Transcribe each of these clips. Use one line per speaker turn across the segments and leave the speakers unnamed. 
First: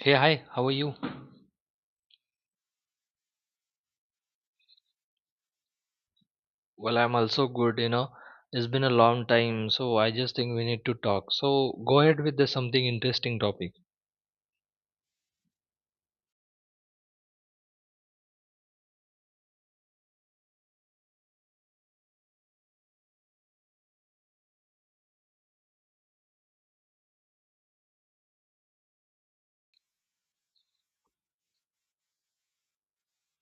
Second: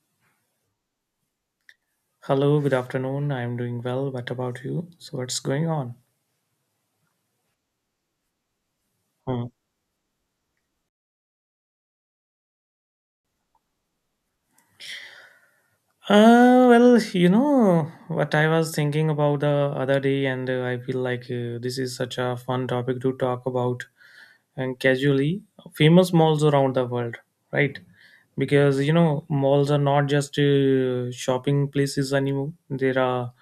Hey, hi, how are you?
Hello, good afternoon. I'm doing well. What about you? So, what's going on?
I'm also good, It's been a long
Hmm.
time, so I just think we need to talk. So go ahead with the something interesting topic.
Well, what I was thinking about the other day, and I feel like this is such a fun topic to talk about and casually. Famous malls around the world, right? Because you know, malls are not just shopping places anymore. There are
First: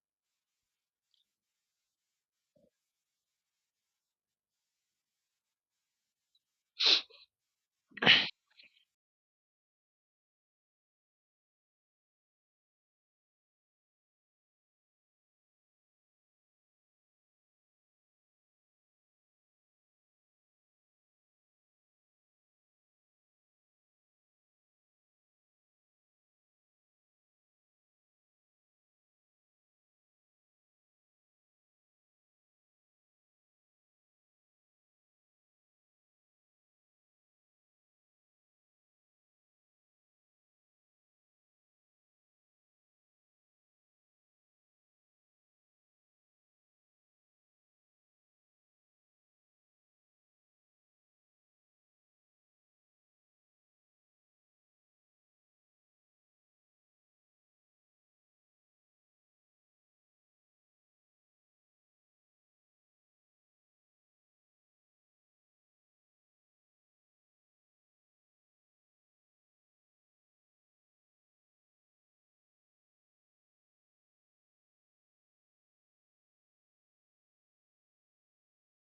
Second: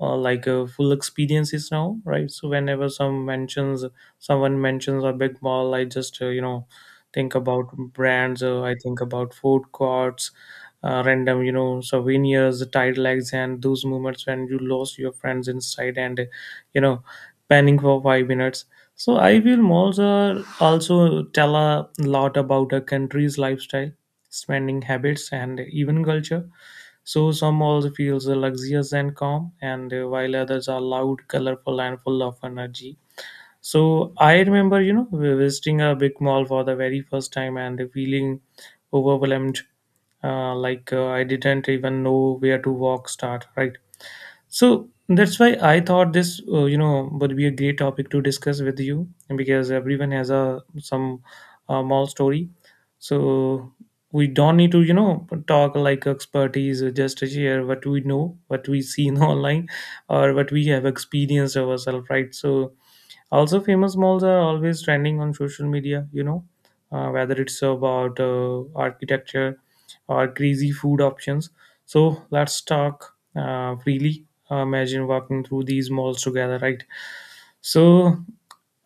full experiences now, right? So whenever someone mentions a big mall, I just think about brands. I think about food courts, random, you know, souvenirs, tide legs, and those moments when you lost your friends inside and you know panning for 5 minutes. So I feel malls are also tell a lot about a country's lifestyle, spending habits, and even culture. So some also feels luxurious and calm, and while others are loud, colorful, and full of energy. So I remember, you know, visiting a big mall for the very first time and feeling overwhelmed. I didn't even know where to walk. Start, right? So that's why I thought this, you know, would be a great topic to discuss with you, because everyone has a some mall story. So we don't need to, you know, talk like expertise. Just to share what we know, what we seen online, or what we have experienced ourselves, right? So also, famous malls are always trending on social media, you know, whether it's about architecture or crazy food options. So let's talk freely. Imagine walking through these malls together, right? So,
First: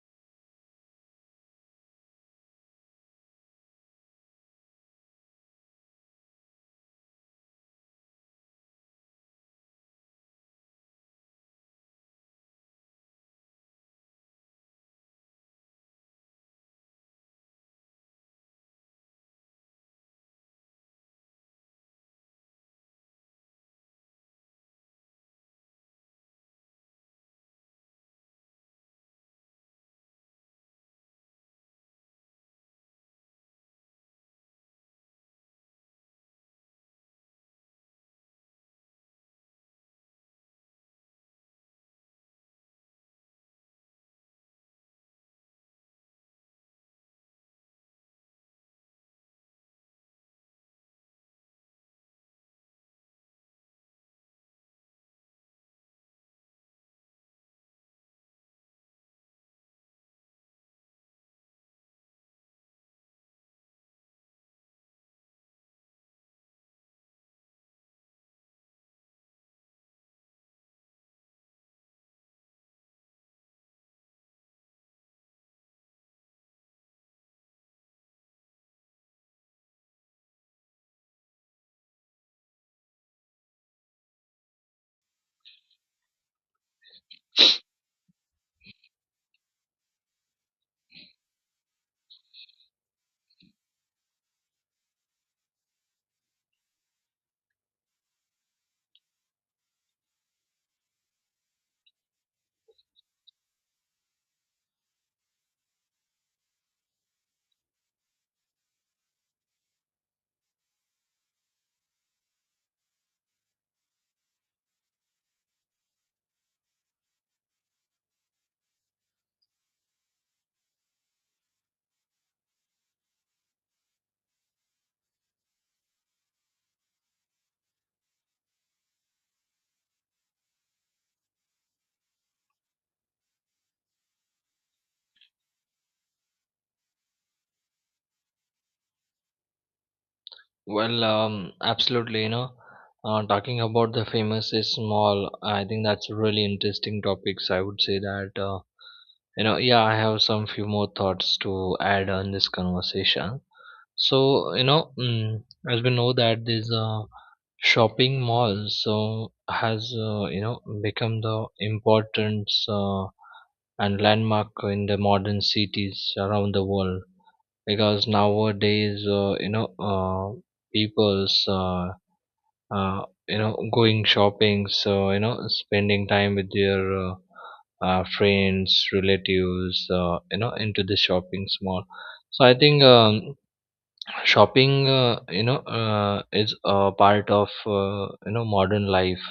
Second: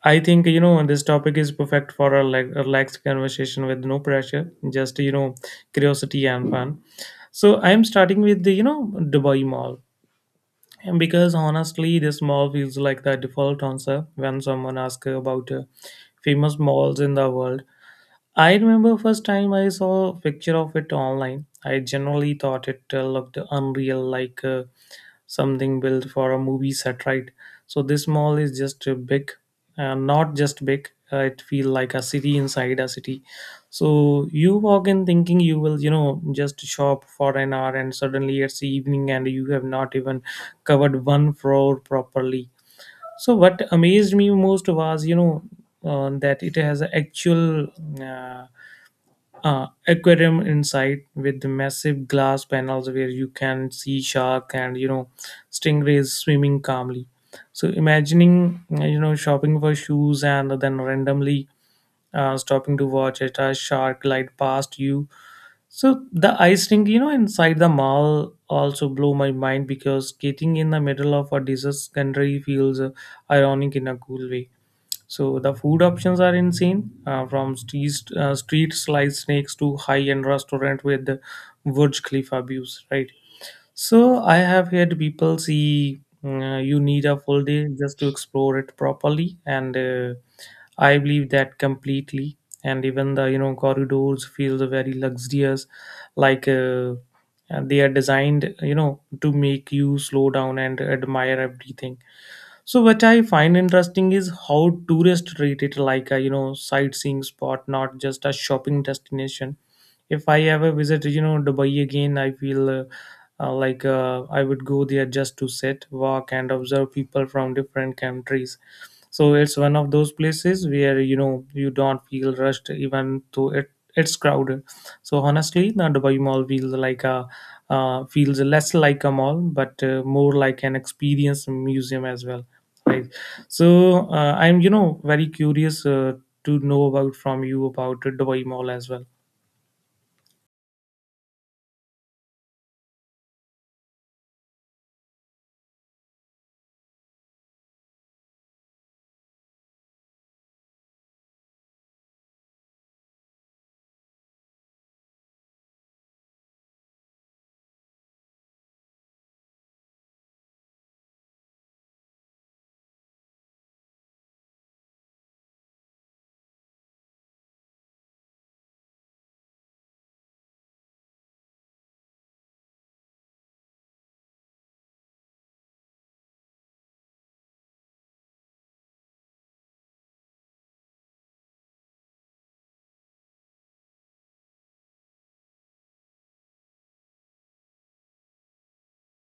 I think, you know, this topic is perfect for a like relaxed conversation with no pressure, just, you know, curiosity and fun. So, I'm starting with the, you know, Dubai Mall. And because honestly, this mall feels like the default answer when someone asks about famous malls in the world. I remember first time I saw a picture of it online. I generally thought it looked unreal, like something built for a movie set, right? So this mall is just big. Not just big, it feel like a city inside a city. So you walk in thinking you will, you know, just shop for an hour, and suddenly it's evening and you have not even covered one floor properly. So what amazed me most was, you know, that it has a actual uh, aquarium inside with the massive glass panels where you can see shark and, you know, stingrays swimming calmly. So imagining, you know, shopping for shoes and then randomly stopping to watch it a shark glide past you. So the ice rink, you know, inside the mall also blow my mind, because skating in the middle of a desert country feels ironic in a cool way. So the food options are insane, from street sliced snakes to high-end restaurant with the Burj Khalifa views, right? So I have heard people see, mm, you need a full day just to explore it properly, and I believe that completely. And even the, you know, corridors feel very luxurious, like uh, and they are designed, you know, to make you slow down and admire everything. So what I find interesting is how tourists treat it like a, you know, sightseeing spot, not just a shopping destination. If I ever visit, you know, Dubai again, I feel I would go there just to sit, walk, and observe people from different countries. So it's one of those places where, you know, you don't feel rushed even though it's crowded. So honestly the Dubai Mall feels like a feels less like a mall but more like an experience museum as well, right? So I'm, you know, very curious to know about from you about Dubai Mall as well.
Absolutely, talking about the famous is small. I think that's a really interesting topics. I would say that, yeah, I have some few more thoughts to add on this conversation. So, as we know that there's a shopping mall so has become the importance and landmark in the modern cities around the world because nowadays people's uh, going shopping, so spending time with their friends, relatives, into the shopping mall. So I think, shopping is a part of modern life.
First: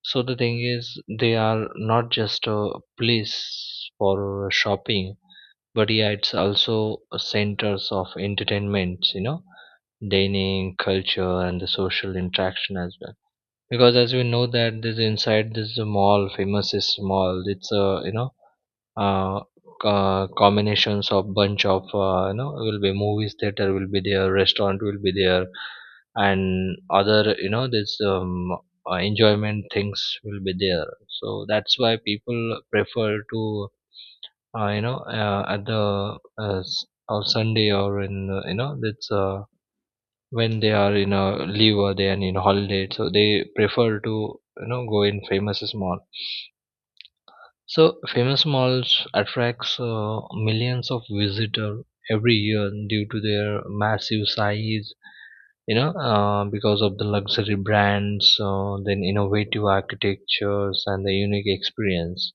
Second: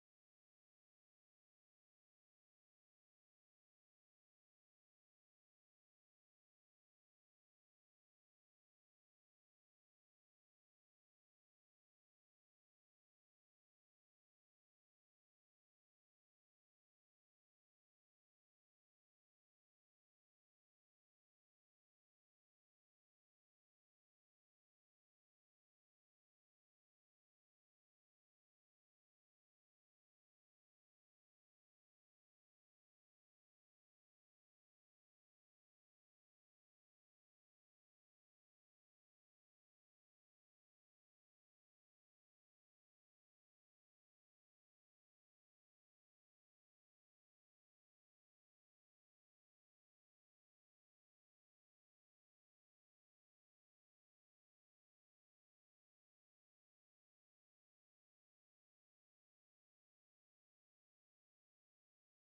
So the thing is they are not just a place for shopping, but yeah, it's also a centers of entertainment, dining culture and the social interaction as well, because as we know that this inside this mall famous is mall, it's a, uh, combinations of bunch of, will be movies theater will be there, restaurant will be there, and other, you know this enjoyment things will be there. So that's why people prefer to, at the, or Sunday, or in, that's, when they are in a leave or they are in holiday, so they prefer to, go in famous mall. So famous malls attracts millions of visitors every year due to their massive size, because of the luxury brands, then innovative architectures and the unique experience.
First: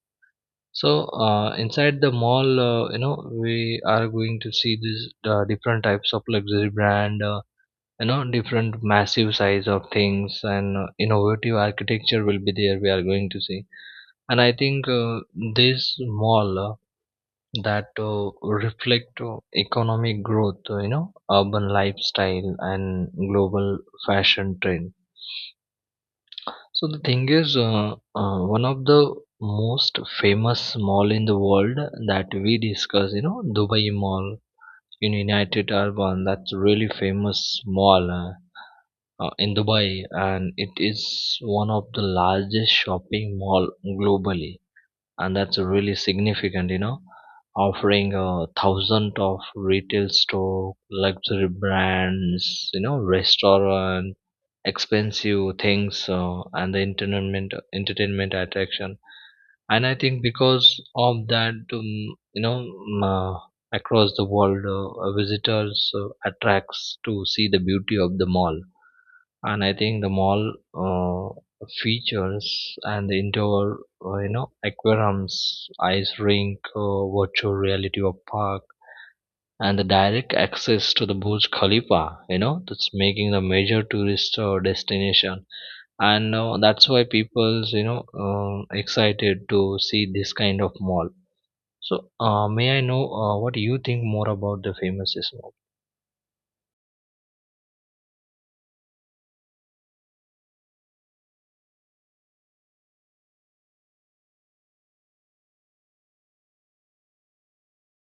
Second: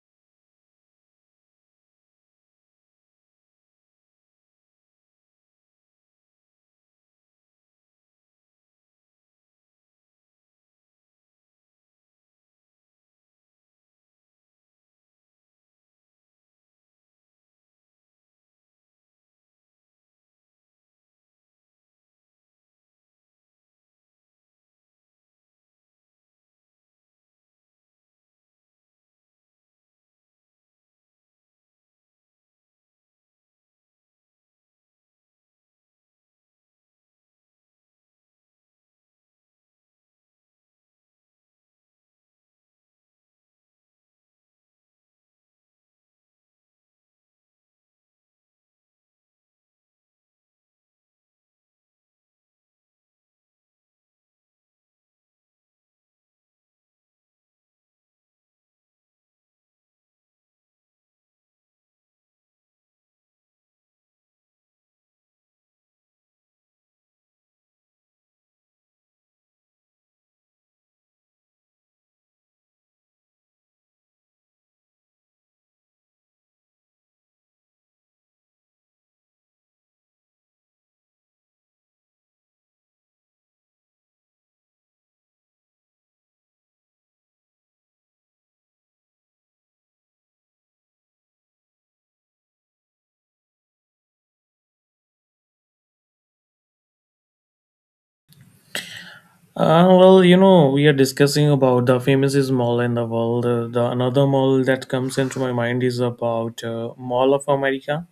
So inside the mall, we are going to see these different types of luxury brand. Different massive size of things, and innovative architecture will be there, we are going to see. And I think this mall, that reflect economic growth, urban lifestyle and global fashion trend. So the thing is, one of the most famous mall in the world that we discuss, Dubai Mall in United Urban, that's really famous mall, in Dubai, and it is one of the largest shopping mall globally, and that's really significant, offering a thousand of retail store, luxury brands, restaurant, expensive things, and the entertainment attraction. And I think because of that, you know, um, uh, across the world, visitors attracts to see the beauty of the mall. And I think the mall features and the indoor, aquariums, ice rink, virtual reality or park, and the direct access to the Burj Khalifa, that's making the major tourist destination, and that's why people's, excited to see this kind of mall. So, may I know what you think more about the famous mall?
You know, we are discussing about the famous mall in the world. The another mall that comes into my mind is about Mall of America.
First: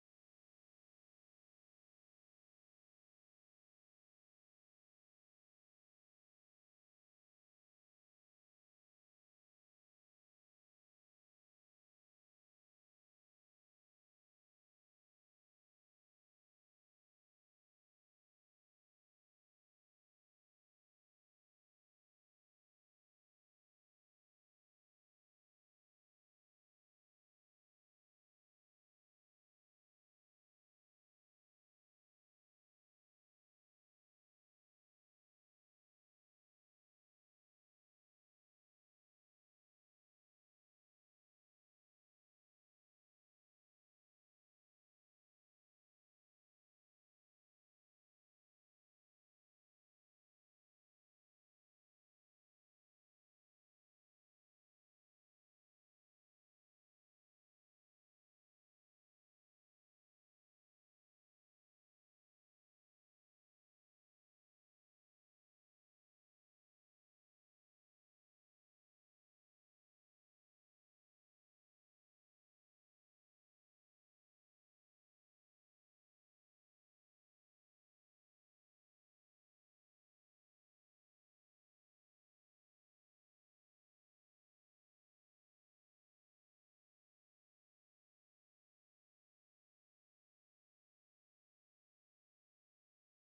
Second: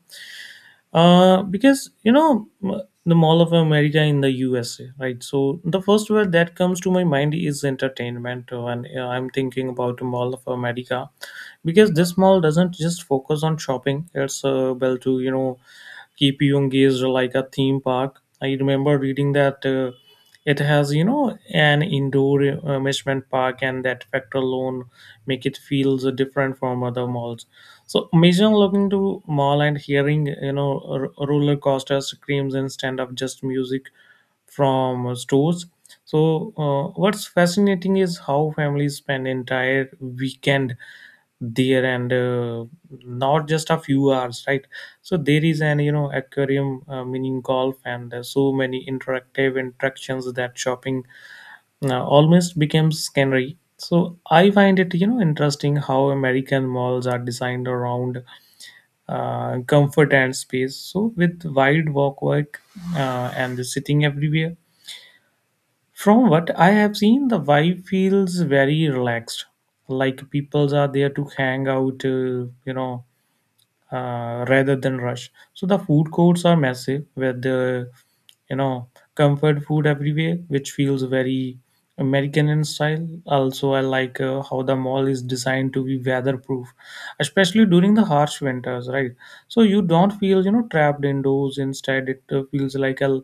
Because, you know, the Mall of America in the USA, right? So the first word that comes to my mind is entertainment, and I'm thinking about the Mall of America, because this mall doesn't just focus on shopping; it's well to, you know, keep you engaged, like a theme park. I remember reading that it has, you know, an indoor amusement park, and that factor alone make it feels different from other malls. So imagine looking to mall and hearing, you know, roller coaster screams instead of just music from stores. So, what's fascinating is how families spend entire weekend there and not just a few hours, right? So there is an, you know, aquarium, mini golf, and so many interactive interactions that shopping almost becomes scenery. So I find it, you know, interesting how American malls are designed around comfort and space, so with wide walkway and the sitting everywhere. From what I have seen the vibe feels very relaxed, like peoples are there to hang out, you know rather than rush. So the food courts are massive, with the, you know, comfort food everywhere, which feels very American in style. Also, I like how the mall is designed to be weatherproof, especially during the harsh winters, right? So you don't feel, you know, trapped indoors. Instead, it feels like a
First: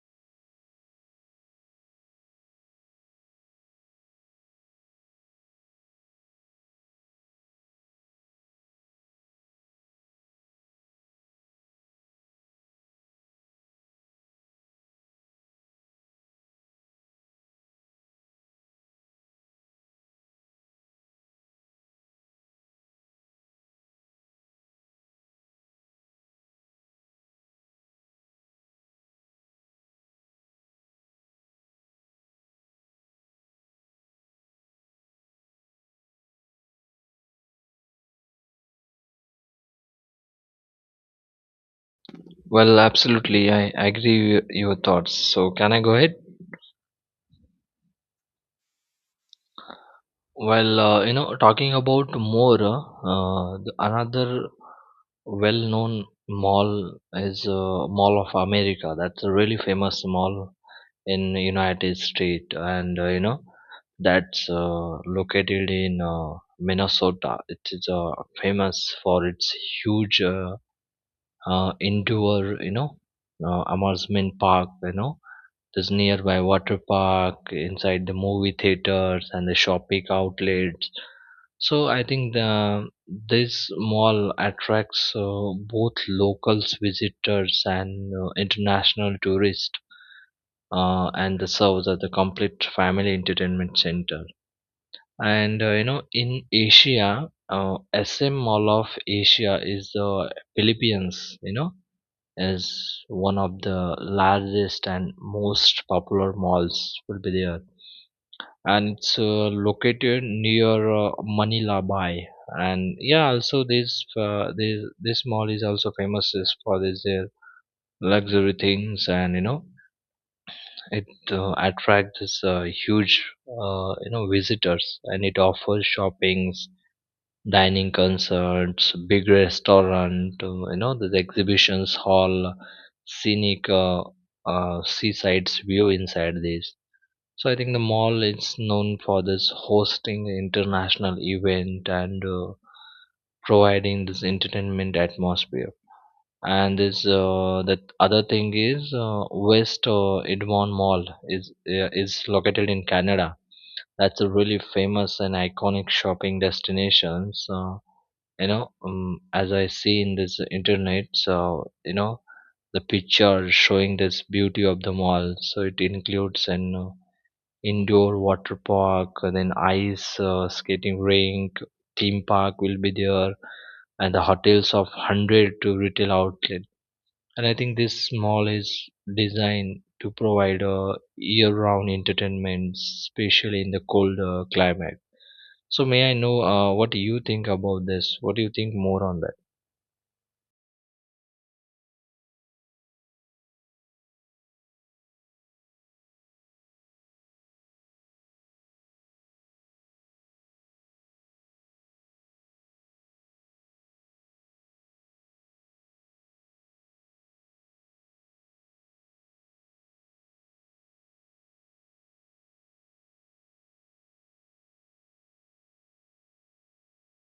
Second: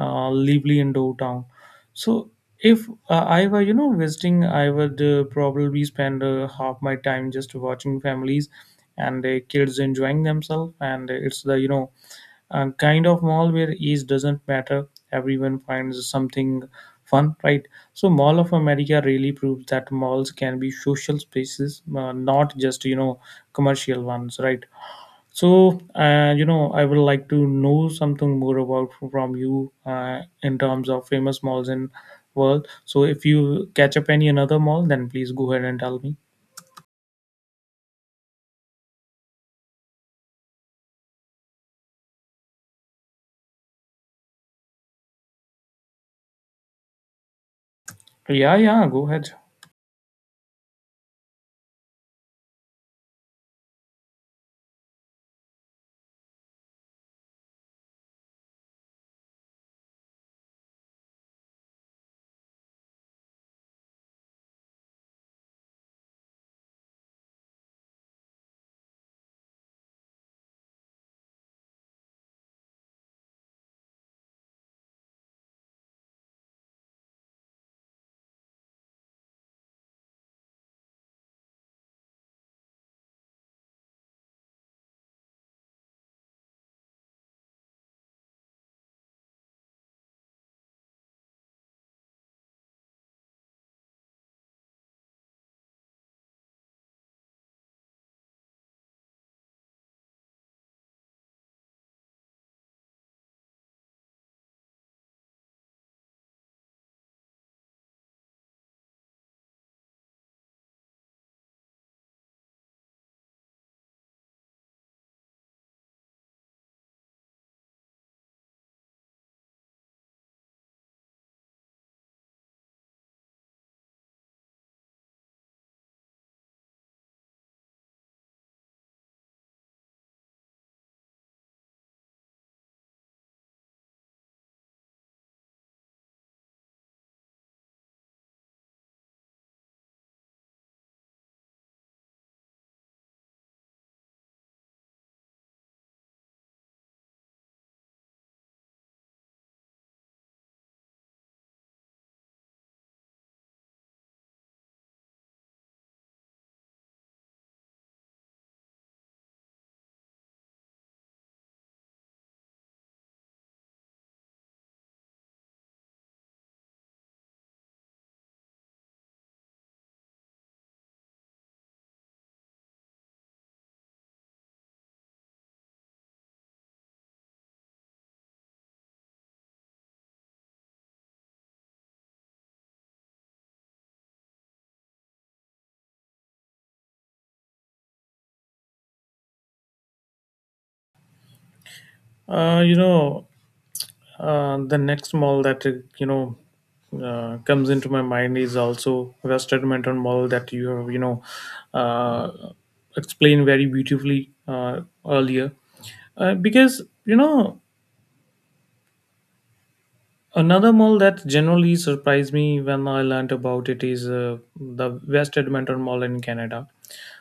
lively indoor town. So if I were, you know, visiting, I would probably spend half my time just watching families and kids enjoying themselves. And it's the, you know, kind of mall where age doesn't matter. Everyone finds something fun, right? So Mall of America really proves that malls can be social spaces, not just, you know, commercial ones, right? So, you know, I would like to know something more about from you in terms of famous malls in world. So, if you catch up any another mall, then please go ahead and tell me.
Well, absolutely. I agree with your thoughts. So, can I go ahead?
Yeah, yeah, go ahead.
Well, talking about more, another well-known mall is Mall of America. That's a really famous mall in United States, and, that's located in Minnesota. It is famous for its huge, indoor, amusement park. You know, there's nearby water park, inside the movie theaters and the shopping outlets. So I think this mall attracts both locals visitors and international tourists, and the serves as a complete family entertainment center. And, in Asia, SM Mall of Asia is the Philippines. You know, is one of the largest and most popular malls will be there, and it's located near Manila Bay. And yeah, also this mall is also famous is for this luxury things, and you know it attracts this huge visitors, and it offers shoppings, dining concerts, big restaurant, the exhibitions hall, scenic seaside view inside this. So I think the mall is known for this hosting international event and providing this entertainment atmosphere. And this that other thing is West Edmond Mall is located in Canada. That's a really famous and iconic shopping destination. So you know, as I see in this internet, so you know the picture showing this beauty of the mall. So it includes and indoor water park, and then ice skating rink, theme park will be there, and the hotels of 100 to retail outlet. And I think this mall is designed to provide a year round entertainment, especially in the cold climate. So may I know what do you think about this, what do you think more on that?
Uh, you know, the next mall that you know comes into my mind is also West Edmonton Mall that you have, you know, uh, explained very beautifully earlier, because you know another mall that generally surprised me when I learned about it is the West Edmonton Mall in Canada.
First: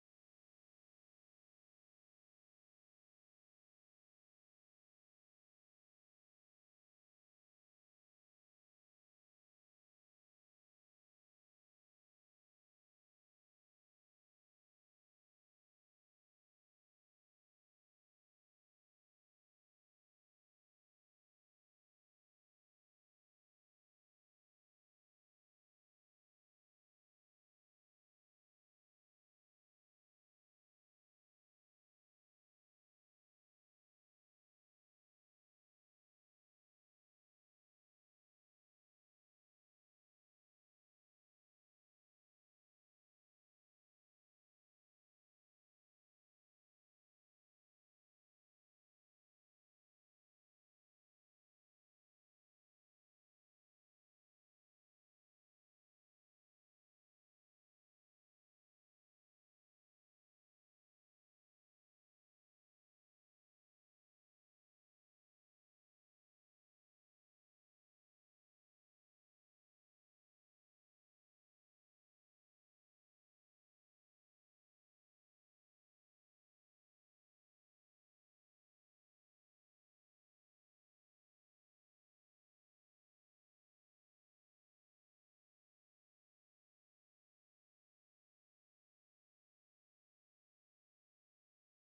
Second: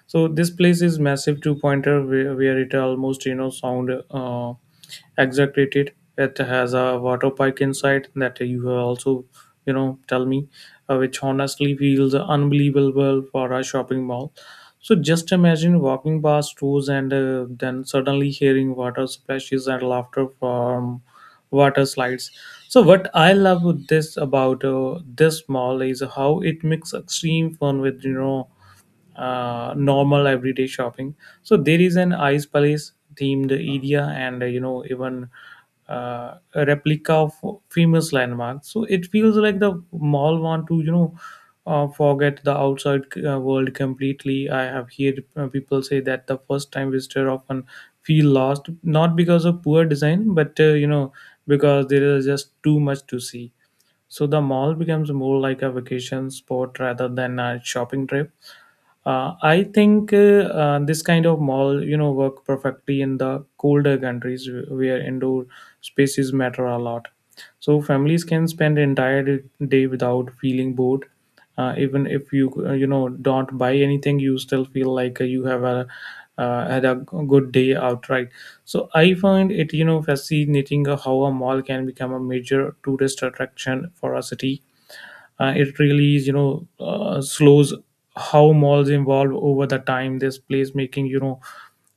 So this place is massive two-pointer where it almost, you know, sound exaggerated. It has a water park inside that you have also, you know, tell me, which honestly feels unbelievable for a shopping mall. So just imagine walking past stores and then suddenly hearing water splashes and laughter from water slides. So what I love with this about this mall is how it mixes extreme fun with, you know, normal everyday shopping. So there is an ice palace themed area, and you know even a replica of famous landmarks. So it feels like the mall want to, you know, forget the outside world completely. I have heard people say that the first time visitor often feel lost, not because of poor design, but you know because there is just too much to see. So the mall becomes more like a vacation spot rather than a shopping trip. I think this kind of mall, you know, work perfectly in the colder countries where indoor spaces matter a lot. So families can spend entire day without feeling bored. Even if you you know don't buy anything, you still feel like you have a had a good day outright. So I find it, you know, fascinating how a mall can become a major tourist attraction for a city. It really is, you know, slows how malls evolve over the time. This place making, you know,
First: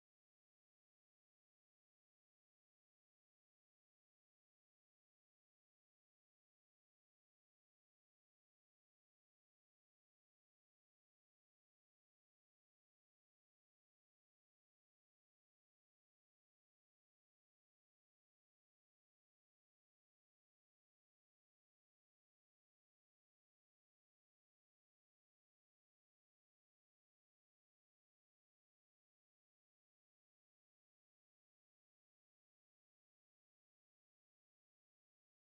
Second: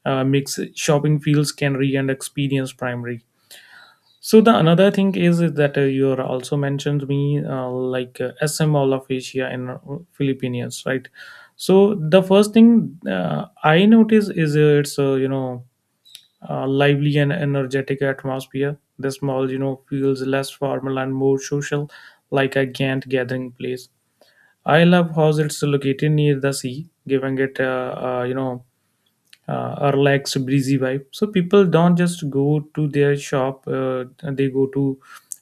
makes shopping feels canary and experience primary. So the another thing is that you are also mentioned me SM all of Asia and Philippines, right? So the first thing I notice is it's you know lively and energetic atmosphere. This mall, you know, feels less formal and more social, like a Gantt gathering place. I love how it's located near the sea, giving it a, you know, a relaxed, breezy vibe. So people don't just go to their shop; they go to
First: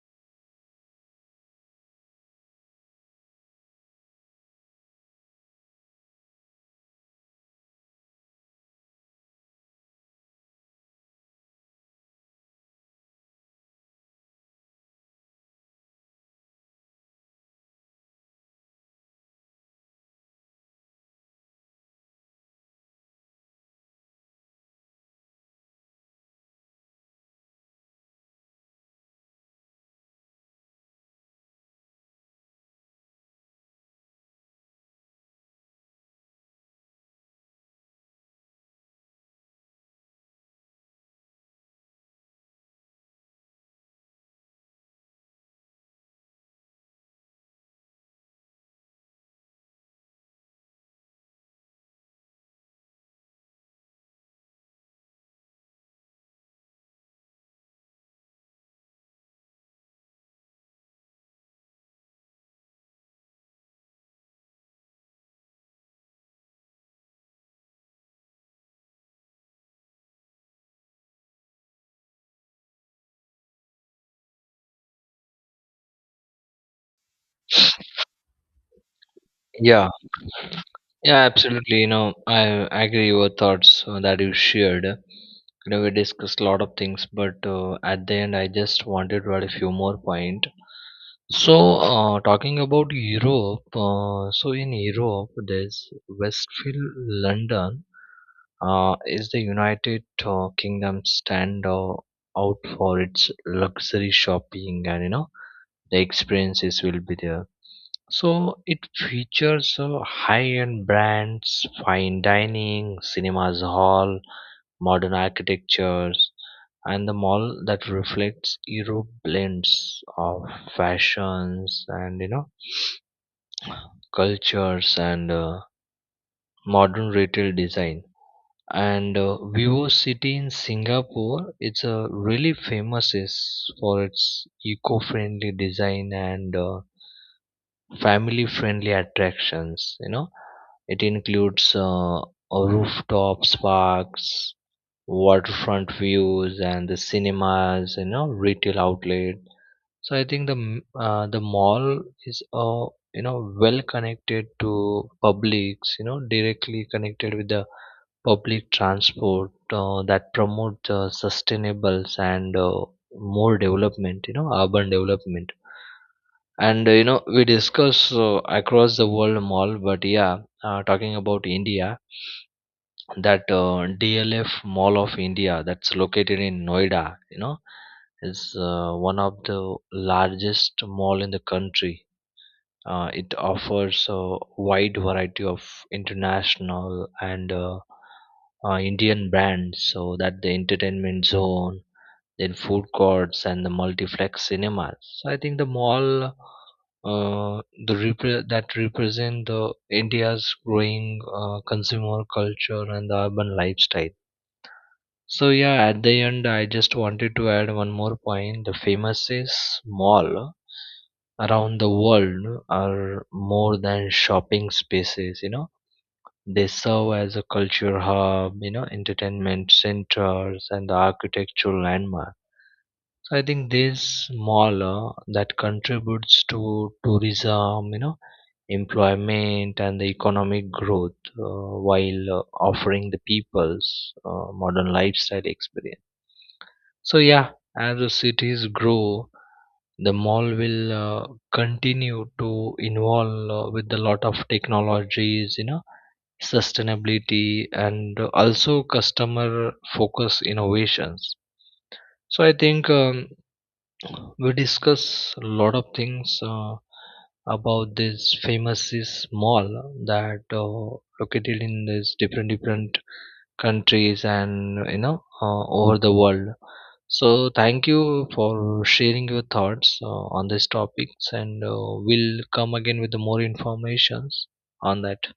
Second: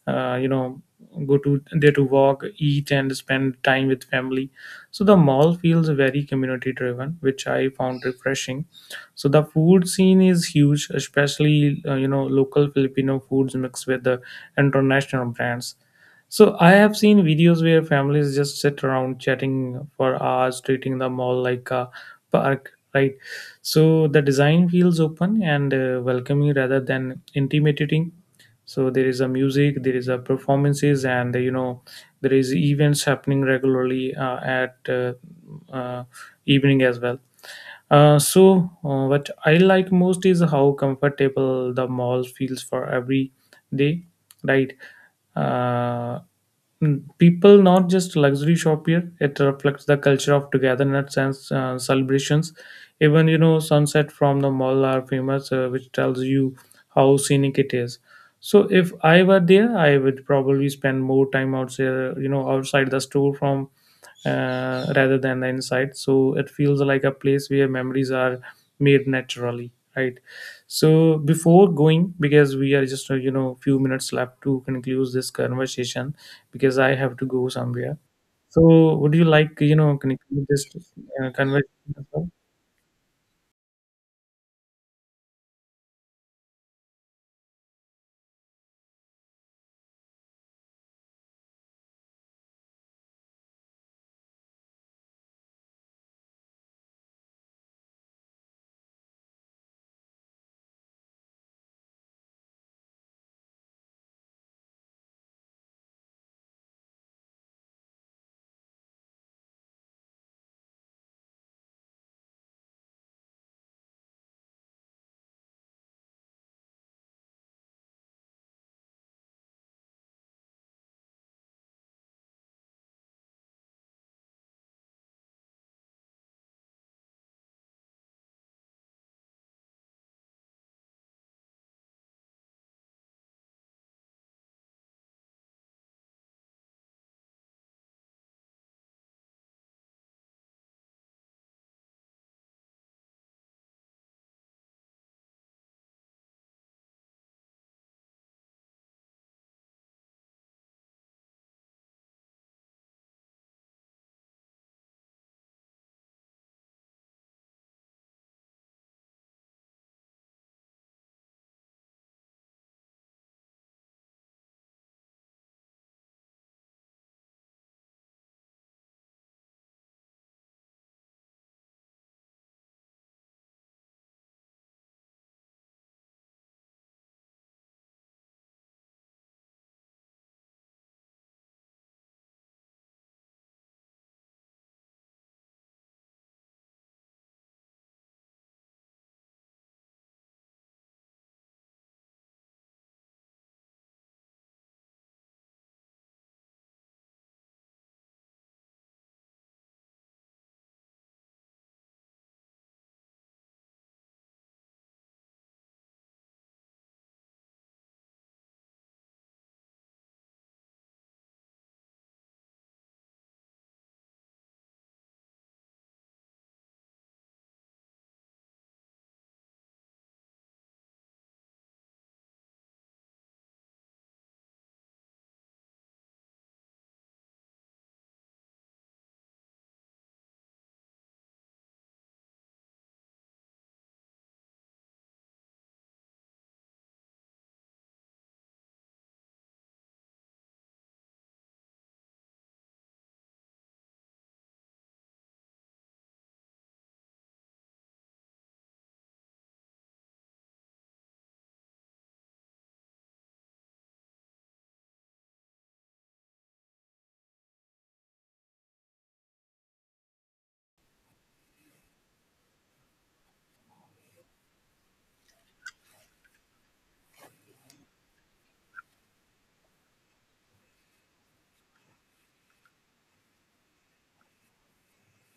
uh, you know there to walk, eat, and spend time with family. So the mall feels very community driven, which I found refreshing. So the food scene is huge, especially, you know, local Filipino foods mixed with the international brands. So I have seen videos where families just sit around chatting for hours, treating the mall like a park, right? So the design feels open and welcoming rather than intimidating. So there is a music, there is a performances, and, you know, there is events happening regularly at uh, evening as well. So, what I like most is how comfortable the mall feels for every day, right? Uh, People not just luxury shop here; it reflects the culture of togetherness and celebrations. Even, you know, sunset from the mall are famous, which tells you how scenic it is. So, if I were there, I would probably spend more time outside, you know, outside the store from rather than the inside. So it feels like a place where memories are made naturally, right? So before going, because we are just you know few minutes left to conclude this conversation because I have to go somewhere, so would you like, you
Yeah,
know, conclude this
yeah, absolutely, you
conversation as
know,
well?
I agree your thoughts that you shared. You know, we discussed a lot of things, but at the end, I just wanted to add a few more point. So talking about Europe, so in Europe there's Westfield London, is the United Kingdom stand out for its luxury shopping, and you know the experiences will be there. So it features high-end brands, fine dining, cinemas hall, modern architectures, and the mall that reflects Europe blends of fashions, and you know, cultures, and modern retail design. And Vivo City in Singapore, it's a really famous is for its eco-friendly design and family-friendly attractions. You know, it includes rooftop parks, waterfront views, and the cinemas. You know, retail outlet. So I think the mall is you know well connected to publics, you know, directly connected with the public transport that promote sustainables and more development, you know, urban development. And, we discuss across the world mall, but yeah, talking about India, that DLF Mall of India, that's located in Noida, you know, is one of the largest mall in the country. It offers a wide variety of international and, Indian brands, so that the entertainment zone, then food courts, and the multiplex cinemas. So I think the mall, that represent the India's growing consumer culture and the urban lifestyle. So yeah, at the end, I just wanted to add one more point. The famous is mall around the world are more than shopping spaces. You know, they serve as a culture hub, you know, entertainment centers, and the architectural landmark. So I think this mall that contributes to tourism, you know, employment and the economic growth, while offering the people's modern lifestyle experience. So yeah, as the cities grow, the mall will continue to involve with a lot of technologies, you know, sustainability and also customer focus innovations. So I think, we discuss a lot of things about this famous is mall that located in this different different countries, and you know over the world. So thank you for sharing your thoughts on these topics, and we'll come again with the more informations on that.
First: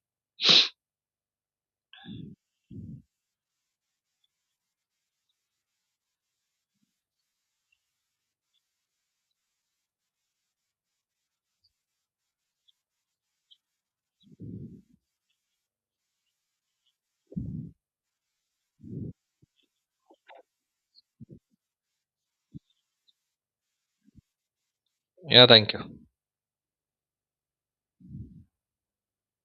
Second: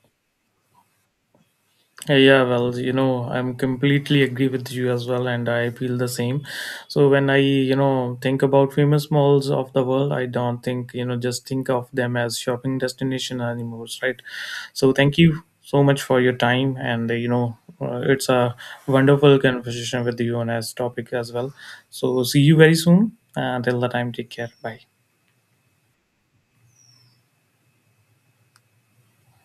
Yeah, well, you know, I'm completely agree with you as well, and I feel the same. So when I, you know, think about famous malls of the world, I don't think, you know, just think of them as shopping destination anymore, right? So thank you so much for your time, and you know, it's a wonderful conversation with you on as topic as well. So see you very soon. Till the time, take care. Bye.
Yeah, thank you.